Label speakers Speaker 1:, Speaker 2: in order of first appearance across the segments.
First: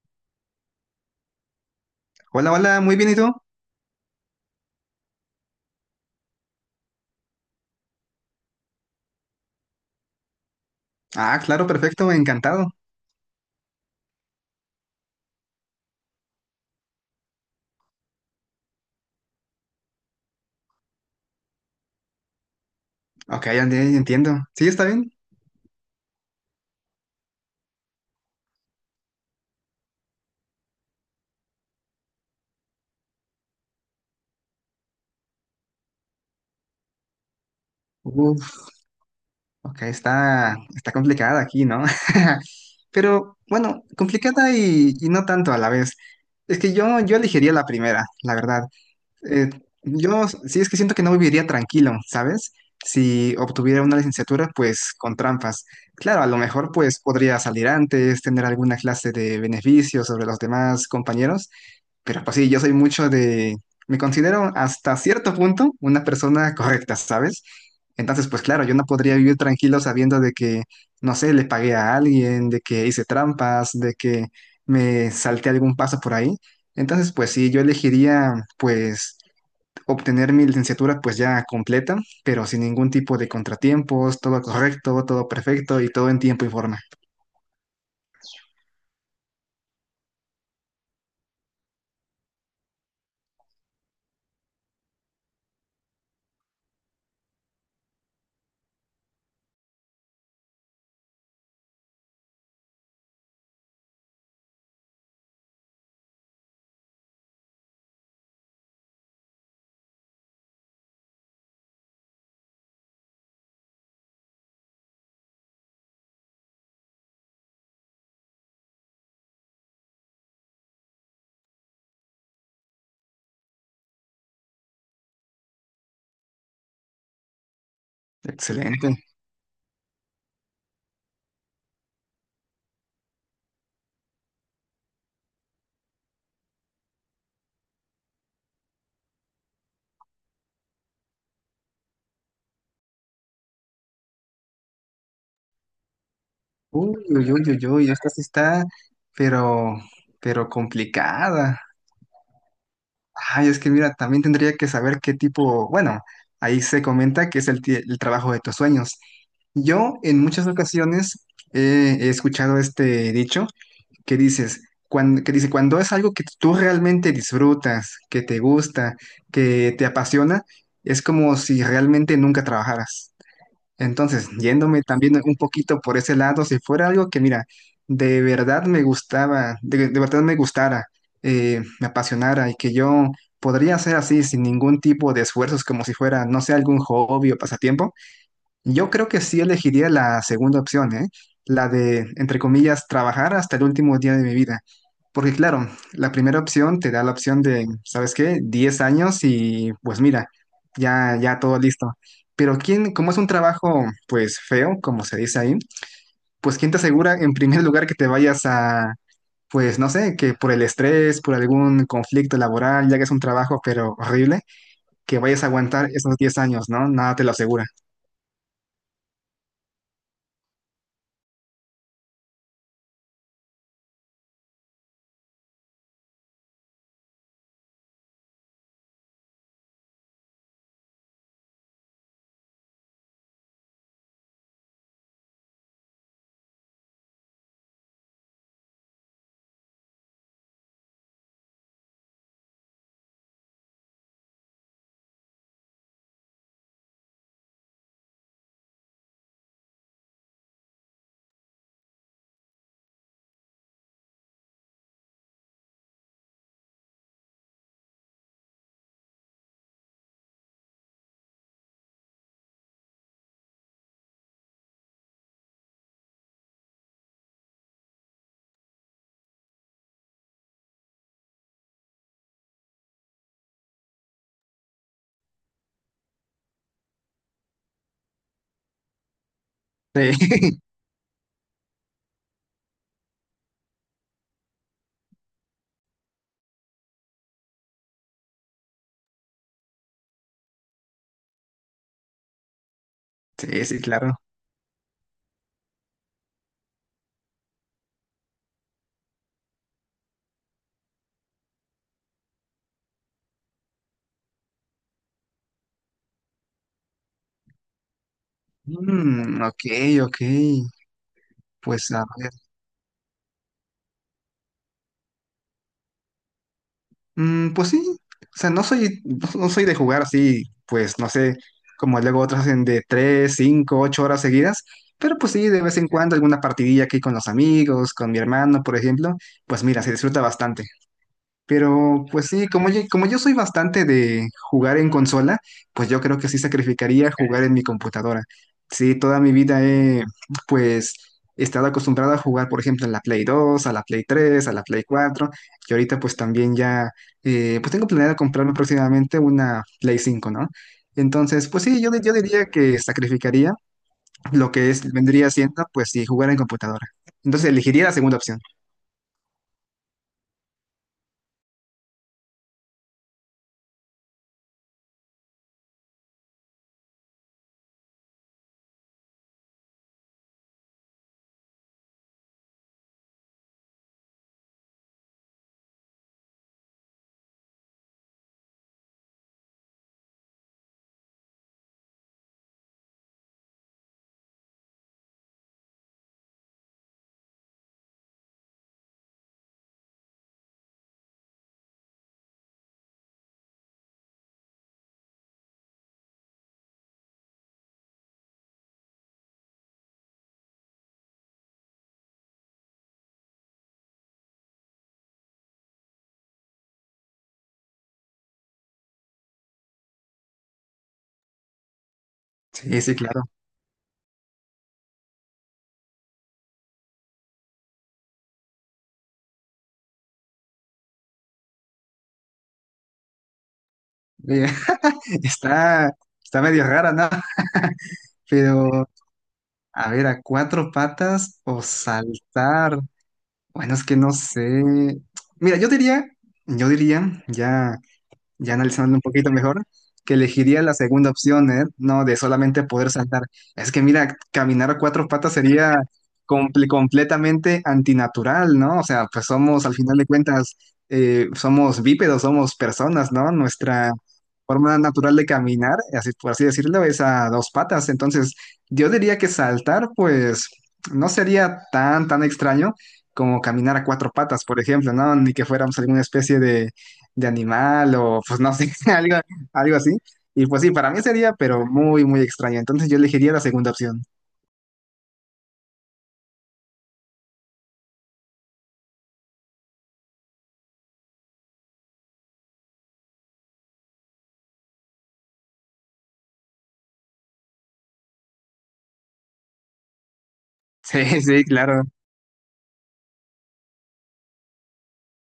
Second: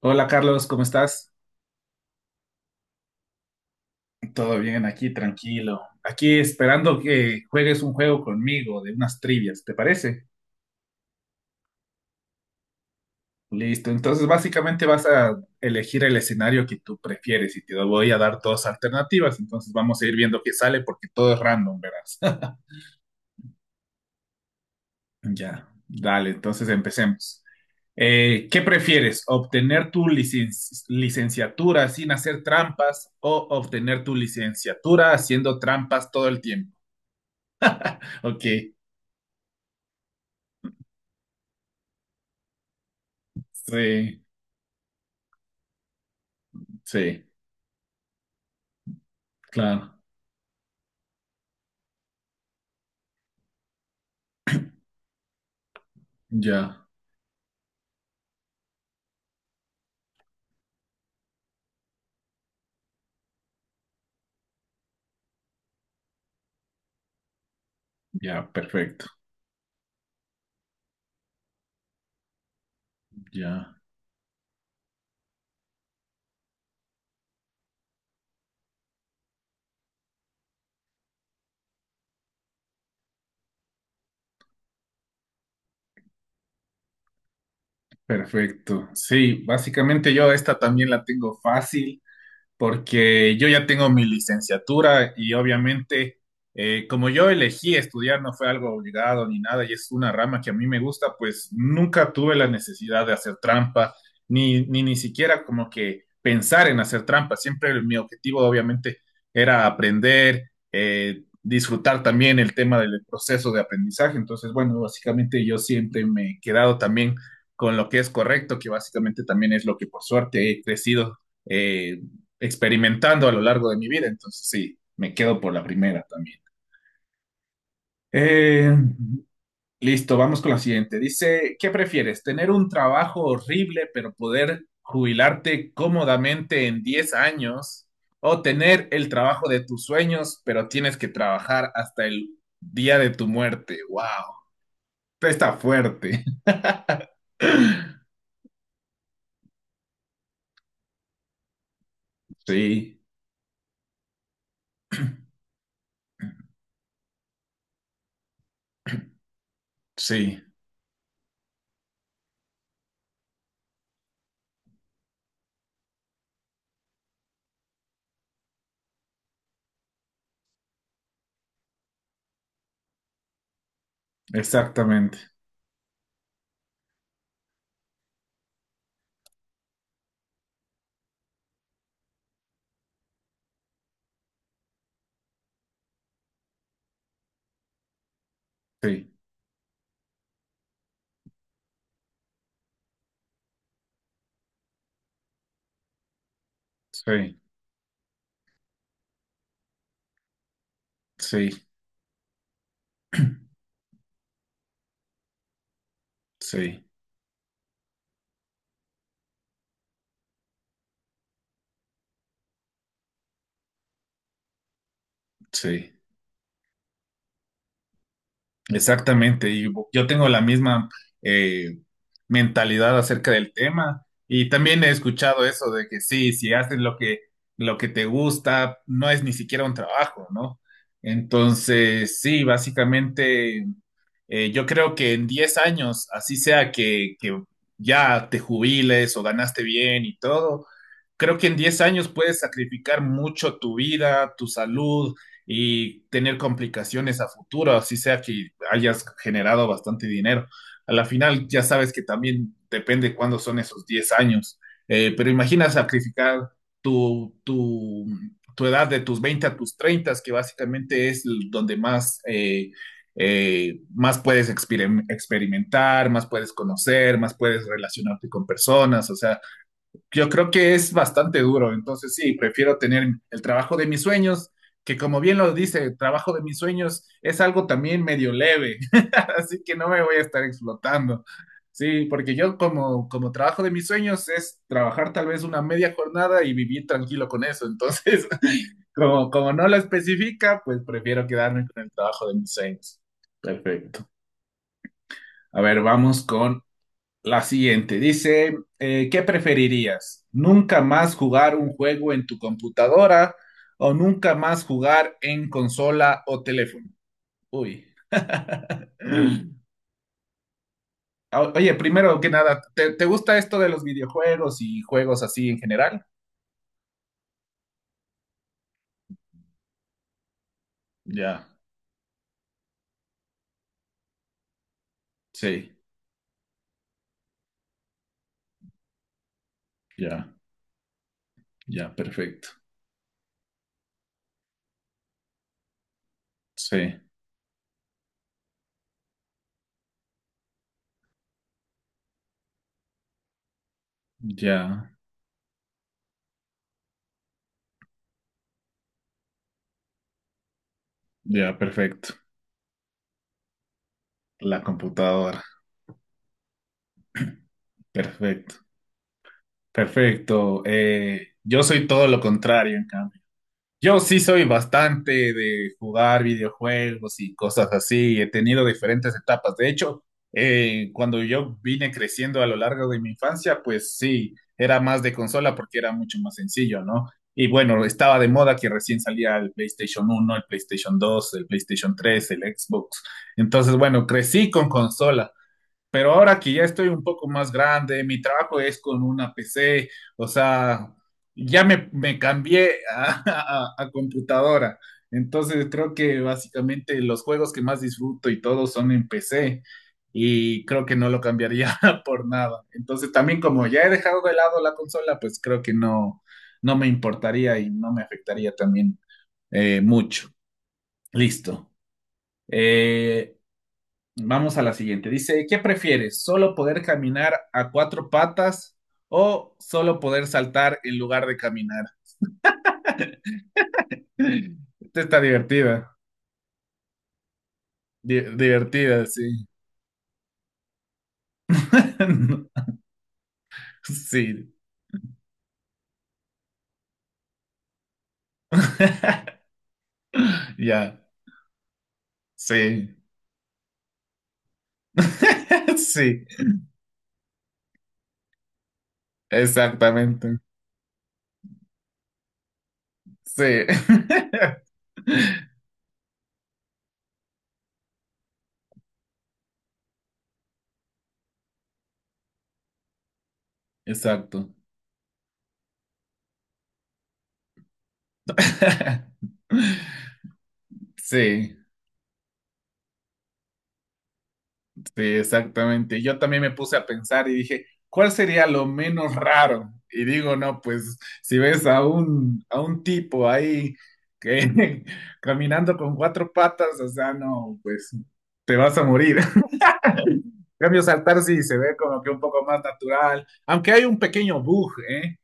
Speaker 1: Hola Carlos, ¿cómo estás?
Speaker 2: Hola, hola, muy bien, ¿y tú?
Speaker 1: Todo bien aquí, tranquilo. Aquí esperando que juegues un juego conmigo de unas trivias, ¿te parece?
Speaker 2: Ah, claro, perfecto, encantado.
Speaker 1: Listo, entonces básicamente vas a elegir el escenario que tú prefieres y te voy a dar dos alternativas, entonces vamos a ir viendo qué sale porque todo es random, verás.
Speaker 2: Ok, ya entiendo. ¿Sí está bien?
Speaker 1: Ya, dale, entonces empecemos. ¿Qué prefieres? ¿Obtener tu licenciatura sin hacer trampas o obtener tu licenciatura haciendo trampas todo el tiempo? Ok,
Speaker 2: Uf, ok, está complicada aquí, ¿no? Pero bueno,
Speaker 1: sí.
Speaker 2: complicada y no tanto a la vez. Es que yo
Speaker 1: Sí,
Speaker 2: elegiría la primera, la verdad. Eh,
Speaker 1: claro,
Speaker 2: yo sí es que siento que no viviría tranquilo, ¿sabes? Si obtuviera una licenciatura, pues con trampas. Claro, a lo mejor
Speaker 1: ya,
Speaker 2: pues podría salir antes, tener alguna clase de beneficio sobre los demás compañeros. Pero pues sí, yo soy mucho de. Me considero hasta cierto punto una persona correcta, ¿sabes? Entonces,
Speaker 1: ya,
Speaker 2: pues claro, yo no
Speaker 1: perfecto,
Speaker 2: podría vivir tranquilo sabiendo de que, no sé, le pagué a alguien, de que hice trampas,
Speaker 1: ya,
Speaker 2: de que me salté algún paso por ahí. Entonces, pues sí, yo elegiría, pues, obtener mi licenciatura pues ya completa, pero sin ningún tipo de contratiempos, todo correcto, todo perfecto y todo en tiempo y forma.
Speaker 1: perfecto. Sí, básicamente yo esta también la tengo fácil, porque yo ya tengo mi licenciatura y obviamente, como yo elegí estudiar, no fue algo obligado ni nada y es una rama que a mí me gusta, pues nunca tuve la necesidad de hacer trampa, ni siquiera como que pensar en hacer trampa. Siempre mi objetivo, obviamente, era aprender, disfrutar también el tema del proceso de aprendizaje. Entonces, bueno, básicamente yo siempre me he quedado también con lo que es correcto, que básicamente también es lo que por suerte he crecido eh, experimentando a lo largo de mi vida. Entonces, sí, me quedo por la primera también. Eh,
Speaker 2: Excelente.
Speaker 1: listo, vamos con la siguiente. Dice, ¿qué prefieres? ¿Tener un trabajo horrible pero poder jubilarte cómodamente en 10 años? ¿O tener el trabajo de tus sueños pero tienes que trabajar hasta el día de tu muerte? ¡Wow! Está fuerte.
Speaker 2: Uy, uy, uy, uy, uy, esta sí está, pero, pero complicada.
Speaker 1: Sí,
Speaker 2: Ay, es que mira, también tendría que saber qué tipo, bueno, ahí se comenta que es el trabajo de tus sueños. Yo en
Speaker 1: sí,
Speaker 2: muchas ocasiones he escuchado este dicho que dices, cuando, que dice, cuando es algo que tú realmente disfrutas, que te gusta, que te apasiona, es como si realmente nunca trabajaras. Entonces, yéndome
Speaker 1: exactamente.
Speaker 2: también un poquito por ese lado, si fuera algo que, mira, de verdad me gustaba, de verdad me gustara, me apasionara y que yo podría hacer así sin ningún tipo de esfuerzos, como si fuera, no sé, algún hobby o pasatiempo, yo creo
Speaker 1: Sí,
Speaker 2: que sí elegiría la segunda opción, ¿eh? La de, entre comillas, trabajar hasta el último día de mi vida. Porque claro, la primera opción te da la
Speaker 1: sí,
Speaker 2: opción de, ¿sabes qué? 10 años y pues mira, ya, ya
Speaker 1: sí,
Speaker 2: todo listo. Pero quién, como es un trabajo pues feo, como se dice ahí, pues quién te
Speaker 1: sí,
Speaker 2: asegura en primer lugar que te vayas a, pues no sé, que por el estrés, por algún conflicto laboral, ya que es un trabajo pero horrible, que vayas a aguantar
Speaker 1: sí.
Speaker 2: esos 10 años, ¿no? Nada te lo asegura.
Speaker 1: Exactamente, y yo tengo la misma, eh, mentalidad acerca del tema, y también he escuchado eso de que sí, si haces lo que te gusta, no es ni siquiera un trabajo, ¿no? Entonces, sí, básicamente, yo creo que en 10 años, así sea que ya te jubiles o ganaste bien y todo, creo que en 10 años puedes sacrificar mucho tu vida, tu salud y tener complicaciones a futuro, así sea que hayas generado bastante dinero. A la final ya sabes que también depende cuándo son esos 10 años. Pero imagina sacrificar tu, tu, tu edad de tus 20 a tus 30, que básicamente es donde más... más puedes experimentar, más puedes conocer, más puedes relacionarte con personas. O sea, yo creo que es bastante duro. Entonces, sí, prefiero tener el trabajo de mis sueños, que como bien lo dice, el trabajo de mis sueños es algo también medio leve, así que no me voy a estar explotando. Sí, porque yo como, como trabajo de mis sueños es trabajar tal vez una media jornada y vivir tranquilo con eso. Entonces, como, como no lo especifica, pues prefiero quedarme con el trabajo de mis sueños.
Speaker 2: Sí, sí,
Speaker 1: Perfecto.
Speaker 2: claro.
Speaker 1: A ver, vamos con la siguiente. Dice, ¿qué preferirías? ¿Nunca más jugar un juego en tu computadora o nunca más jugar en consola o teléfono? Uy.
Speaker 2: Mm,
Speaker 1: Uy.
Speaker 2: ok, ok.
Speaker 1: Oye,
Speaker 2: Pues a
Speaker 1: primero que
Speaker 2: ver.
Speaker 1: nada, ¿te, te gusta esto de los videojuegos y juegos así en general?
Speaker 2: Mm, pues sí. O sea, no soy, no, no soy de jugar así, pues no sé,
Speaker 1: Ya,
Speaker 2: como luego otros hacen de 3, 5, 8 horas seguidas. Pero pues sí, de
Speaker 1: sí,
Speaker 2: vez en cuando alguna partidilla aquí con los amigos, con mi hermano, por ejemplo. Pues mira, se disfruta
Speaker 1: ya,
Speaker 2: bastante.
Speaker 1: ya,
Speaker 2: Pero pues sí,
Speaker 1: perfecto.
Speaker 2: como yo soy bastante de jugar en consola, pues yo creo que sí
Speaker 1: Sí,
Speaker 2: sacrificaría jugar en mi computadora. Sí, toda mi vida he pues estado acostumbrado a jugar, por ejemplo, en la Play 2, a la Play 3, a la Play
Speaker 1: ya,
Speaker 2: 4, y ahorita pues también ya, pues tengo planeado comprarme próximamente una Play 5, ¿no? Entonces,
Speaker 1: ya,
Speaker 2: pues sí, yo
Speaker 1: perfecto.
Speaker 2: diría que sacrificaría lo
Speaker 1: La
Speaker 2: que es, vendría
Speaker 1: computadora.
Speaker 2: siendo, pues sí, jugar en computadora. Entonces elegiría la segunda opción.
Speaker 1: Perfecto, perfecto. Yo soy todo lo contrario, en cambio. Yo sí soy bastante de jugar videojuegos y cosas así. He tenido diferentes etapas. De hecho, cuando yo vine creciendo a lo largo de mi infancia, pues sí, era más de consola porque era mucho más sencillo, ¿no? Y bueno, estaba de moda que recién salía el PlayStation uno, el PlayStation 2, el PlayStation 3, el Xbox. Entonces, bueno, crecí con consolas. Pero ahora que ya estoy un poco más grande, mi trabajo es con una PC, o sea, ya me cambié a, a computadora. Entonces creo que básicamente los juegos que más disfruto y todo son en PC y creo que no lo cambiaría por nada. Entonces también, como ya he dejado de lado la consola, pues creo que no, no me importaría y no me afectaría también, mucho. Listo.
Speaker 2: Sí, sí, claro.
Speaker 1: Eh, Vamos a la siguiente. Dice, ¿qué prefieres? ¿Solo poder caminar a cuatro patas o solo poder saltar en lugar de caminar?
Speaker 2: Oye,
Speaker 1: Esta está
Speaker 2: Está,
Speaker 1: divertida.
Speaker 2: está medio rara, ¿no? Pero,
Speaker 1: Divertida, sí.
Speaker 2: a ver, a cuatro patas o saltar. Bueno, es que no
Speaker 1: Sí.
Speaker 2: sé. Mira, yo diría, ya ya analizando un poquito mejor, que elegiría la
Speaker 1: Ya,
Speaker 2: segunda opción, ¿eh? No, de solamente poder
Speaker 1: sí.
Speaker 2: saltar. Es que mira, caminar a cuatro patas sería
Speaker 1: Sí,
Speaker 2: completamente antinatural, ¿no? O sea, pues somos, al final de
Speaker 1: exactamente.
Speaker 2: cuentas, somos bípedos, somos personas, ¿no?
Speaker 1: Sí.
Speaker 2: Nuestra forma natural de caminar, así, por así decirlo, es a dos patas. Entonces, yo diría que saltar, pues, no sería tan, tan extraño como caminar a cuatro patas,
Speaker 1: Exacto.
Speaker 2: por ejemplo, ¿no? Ni que fuéramos alguna especie de animal o pues no sé, algo, algo así. Y pues sí, para mí sería,
Speaker 1: Sí.
Speaker 2: pero muy, muy extraño. Entonces yo elegiría la segunda opción.
Speaker 1: Sí, exactamente. Yo también me puse a pensar y dije, ¿cuál sería lo menos raro? Y digo, no, pues si ves a a un tipo ahí que caminando con cuatro patas, o sea, no, pues te vas a morir. En cambio,
Speaker 2: Sí,
Speaker 1: saltar sí
Speaker 2: sí,
Speaker 1: se ve
Speaker 2: claro.
Speaker 1: como que un poco más natural, aunque hay un pequeño bug, ¿eh?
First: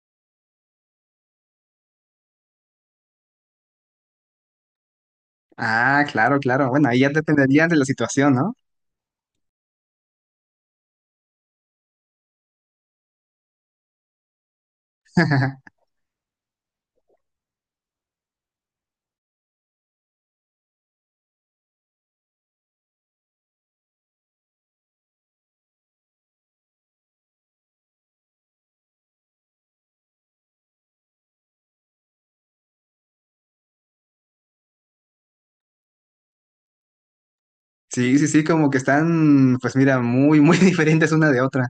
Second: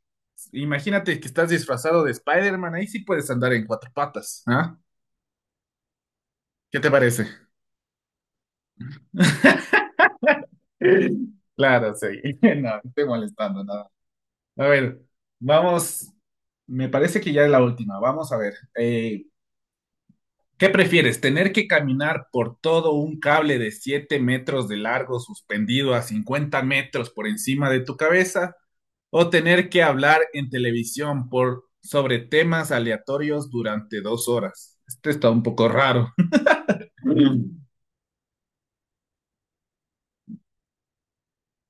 Speaker 1: Imagínate que estás disfrazado de Spider-Man, ahí sí puedes andar en cuatro patas, ¿ah?
Speaker 2: Ah, claro, claro.
Speaker 1: ¿Qué
Speaker 2: Bueno,
Speaker 1: te
Speaker 2: ahí ya
Speaker 1: parece?
Speaker 2: dependería de la situación, ¿no?
Speaker 1: Claro, sí. No, estoy molestando, nada. A ver, vamos, me parece que ya es la última. Vamos a ver. ¿Qué prefieres? ¿Tener que caminar por todo un cable de 7 metros de largo suspendido a 50 metros por encima de tu cabeza? ¿O tener que hablar en televisión por, sobre temas aleatorios durante 2 horas? Esto está un poco raro.
Speaker 2: Sí, sí, sí, como que están, pues mira, muy, muy diferentes una de otra.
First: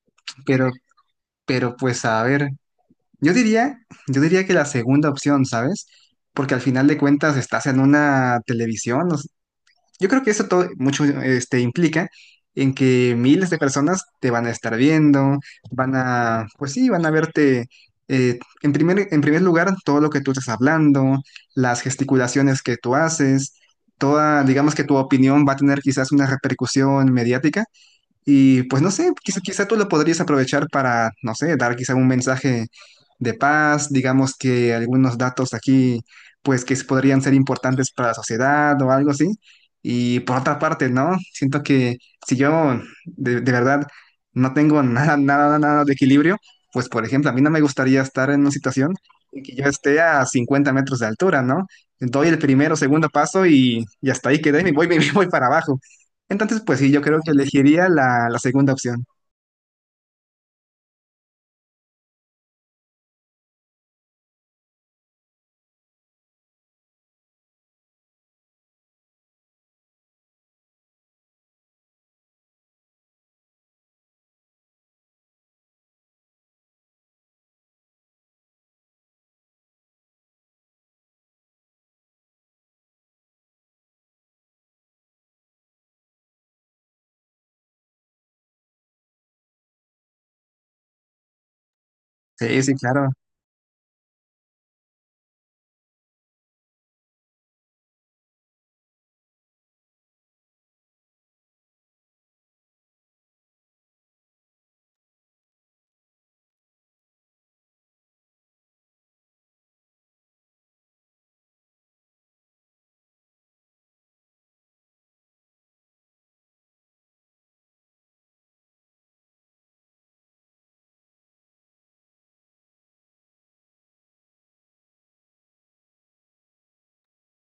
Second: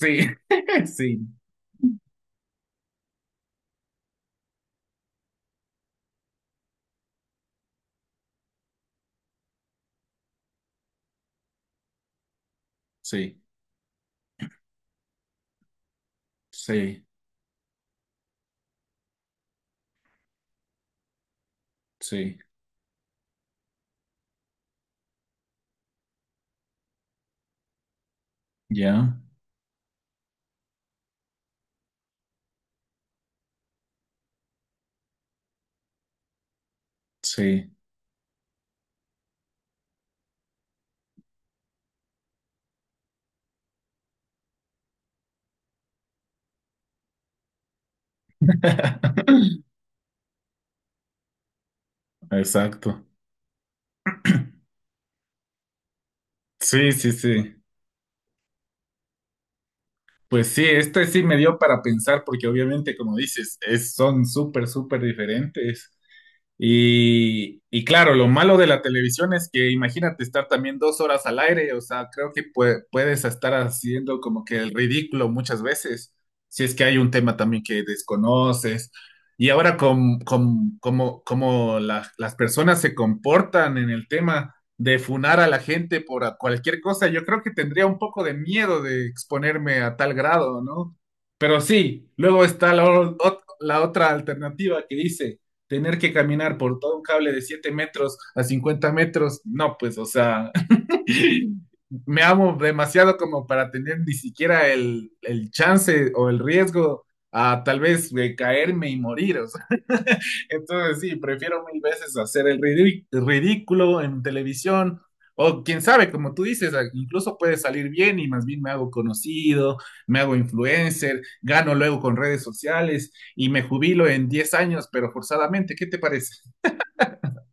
Speaker 1: Sí,
Speaker 2: Pero,
Speaker 1: sí,
Speaker 2: pero pues a ver, yo diría, yo diría, que la segunda opción, ¿sabes? Porque al final de cuentas estás en una televisión. Yo creo que eso todo mucho este, implica en que
Speaker 1: sí,
Speaker 2: miles de personas te van a estar viendo, van a, pues sí,
Speaker 1: sí,
Speaker 2: van a verte en primer lugar todo lo que tú estás hablando, las
Speaker 1: sí,
Speaker 2: gesticulaciones que tú haces, toda, digamos que tu opinión va a tener quizás una repercusión mediática y pues no sé,
Speaker 1: ya,
Speaker 2: quizá tú lo podrías aprovechar para, no sé, dar quizá un mensaje de paz, digamos que algunos datos aquí, pues que podrían ser
Speaker 1: sí.
Speaker 2: importantes para la sociedad o algo así. Y por otra parte, ¿no? Siento que si yo de verdad no tengo nada, nada, nada de equilibrio, pues por ejemplo, a mí no me gustaría estar en una situación en que yo esté a 50 metros de altura, ¿no? Doy el primero,
Speaker 1: Exacto.
Speaker 2: segundo paso y hasta ahí quedé y me voy, me voy para abajo. Entonces, pues sí,
Speaker 1: Sí,
Speaker 2: yo
Speaker 1: sí,
Speaker 2: creo que
Speaker 1: sí.
Speaker 2: elegiría la segunda opción.
Speaker 1: Pues sí, este sí me dio para pensar porque obviamente, como dices, es, son súper, súper diferentes. Y claro, lo malo de la televisión es que imagínate estar también 2 horas al aire, o sea, creo que puedes estar haciendo como que el ridículo muchas veces, si es que hay un tema también que desconoces. Y ahora con, como, como las personas se comportan en el tema de funar a la gente por cualquier cosa, yo creo que tendría un poco de miedo de exponerme a tal grado, ¿no? Pero sí, luego
Speaker 2: Sí,
Speaker 1: está
Speaker 2: sí,
Speaker 1: la
Speaker 2: claro.
Speaker 1: la otra alternativa que dice tener que caminar por todo un cable de 7 metros a 50 metros, no, pues, o sea, me amo demasiado como para tener ni siquiera el chance o el riesgo a tal vez, caerme y morir. O sea. Entonces sí, prefiero mil veces hacer el ridículo en televisión, o quién sabe, como tú dices, incluso puede salir bien y más bien me hago conocido, me hago influencer, gano luego con redes sociales y me jubilo en 10 años, pero forzadamente. ¿Qué te parece?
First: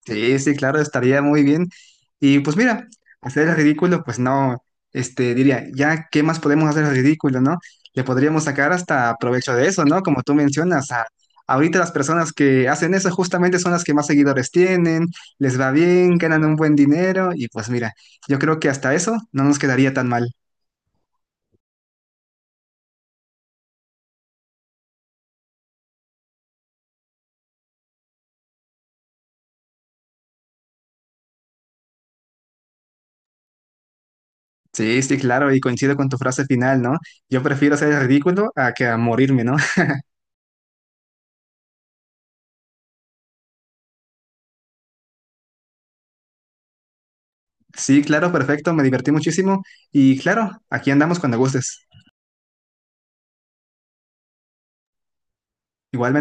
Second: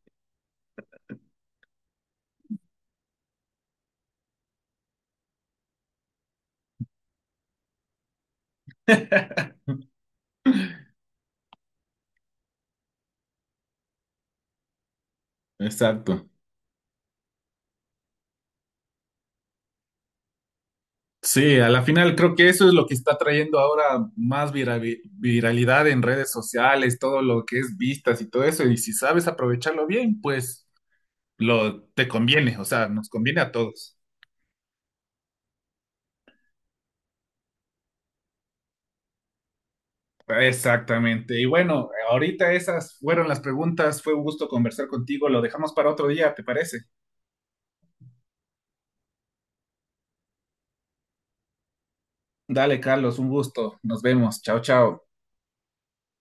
Speaker 2: Sí, sí, claro, estaría muy bien. Y pues mira, hacer el ridículo, pues no, este, diría, ya, ¿qué más podemos hacer el ridículo, no? Le podríamos sacar hasta provecho de eso, ¿no? Como tú mencionas, ahorita las personas que hacen eso justamente son las que más seguidores tienen, les va bien,
Speaker 1: Exacto.
Speaker 2: ganan un buen dinero y pues mira, yo creo que hasta eso no nos quedaría tan mal.
Speaker 1: Sí, a la final creo que eso es lo que está trayendo ahora más viralidad en redes sociales, todo lo que es vistas y todo eso. Y si sabes aprovecharlo bien, pues lo te conviene, o sea, nos conviene a todos.
Speaker 2: Sí, sí, claro, y coincido con tu frase final, ¿no? Yo prefiero hacer el ridículo a que a morirme, ¿no?
Speaker 1: Exactamente. Y bueno, ahorita esas fueron las preguntas. Fue un gusto conversar contigo. Lo dejamos para otro día, ¿te parece?
Speaker 2: Sí, claro, perfecto, me divertí muchísimo y claro, aquí andamos cuando gustes.
Speaker 1: Dale, Carlos, un gusto. Nos vemos. Chao, chao.
Speaker 2: Igual.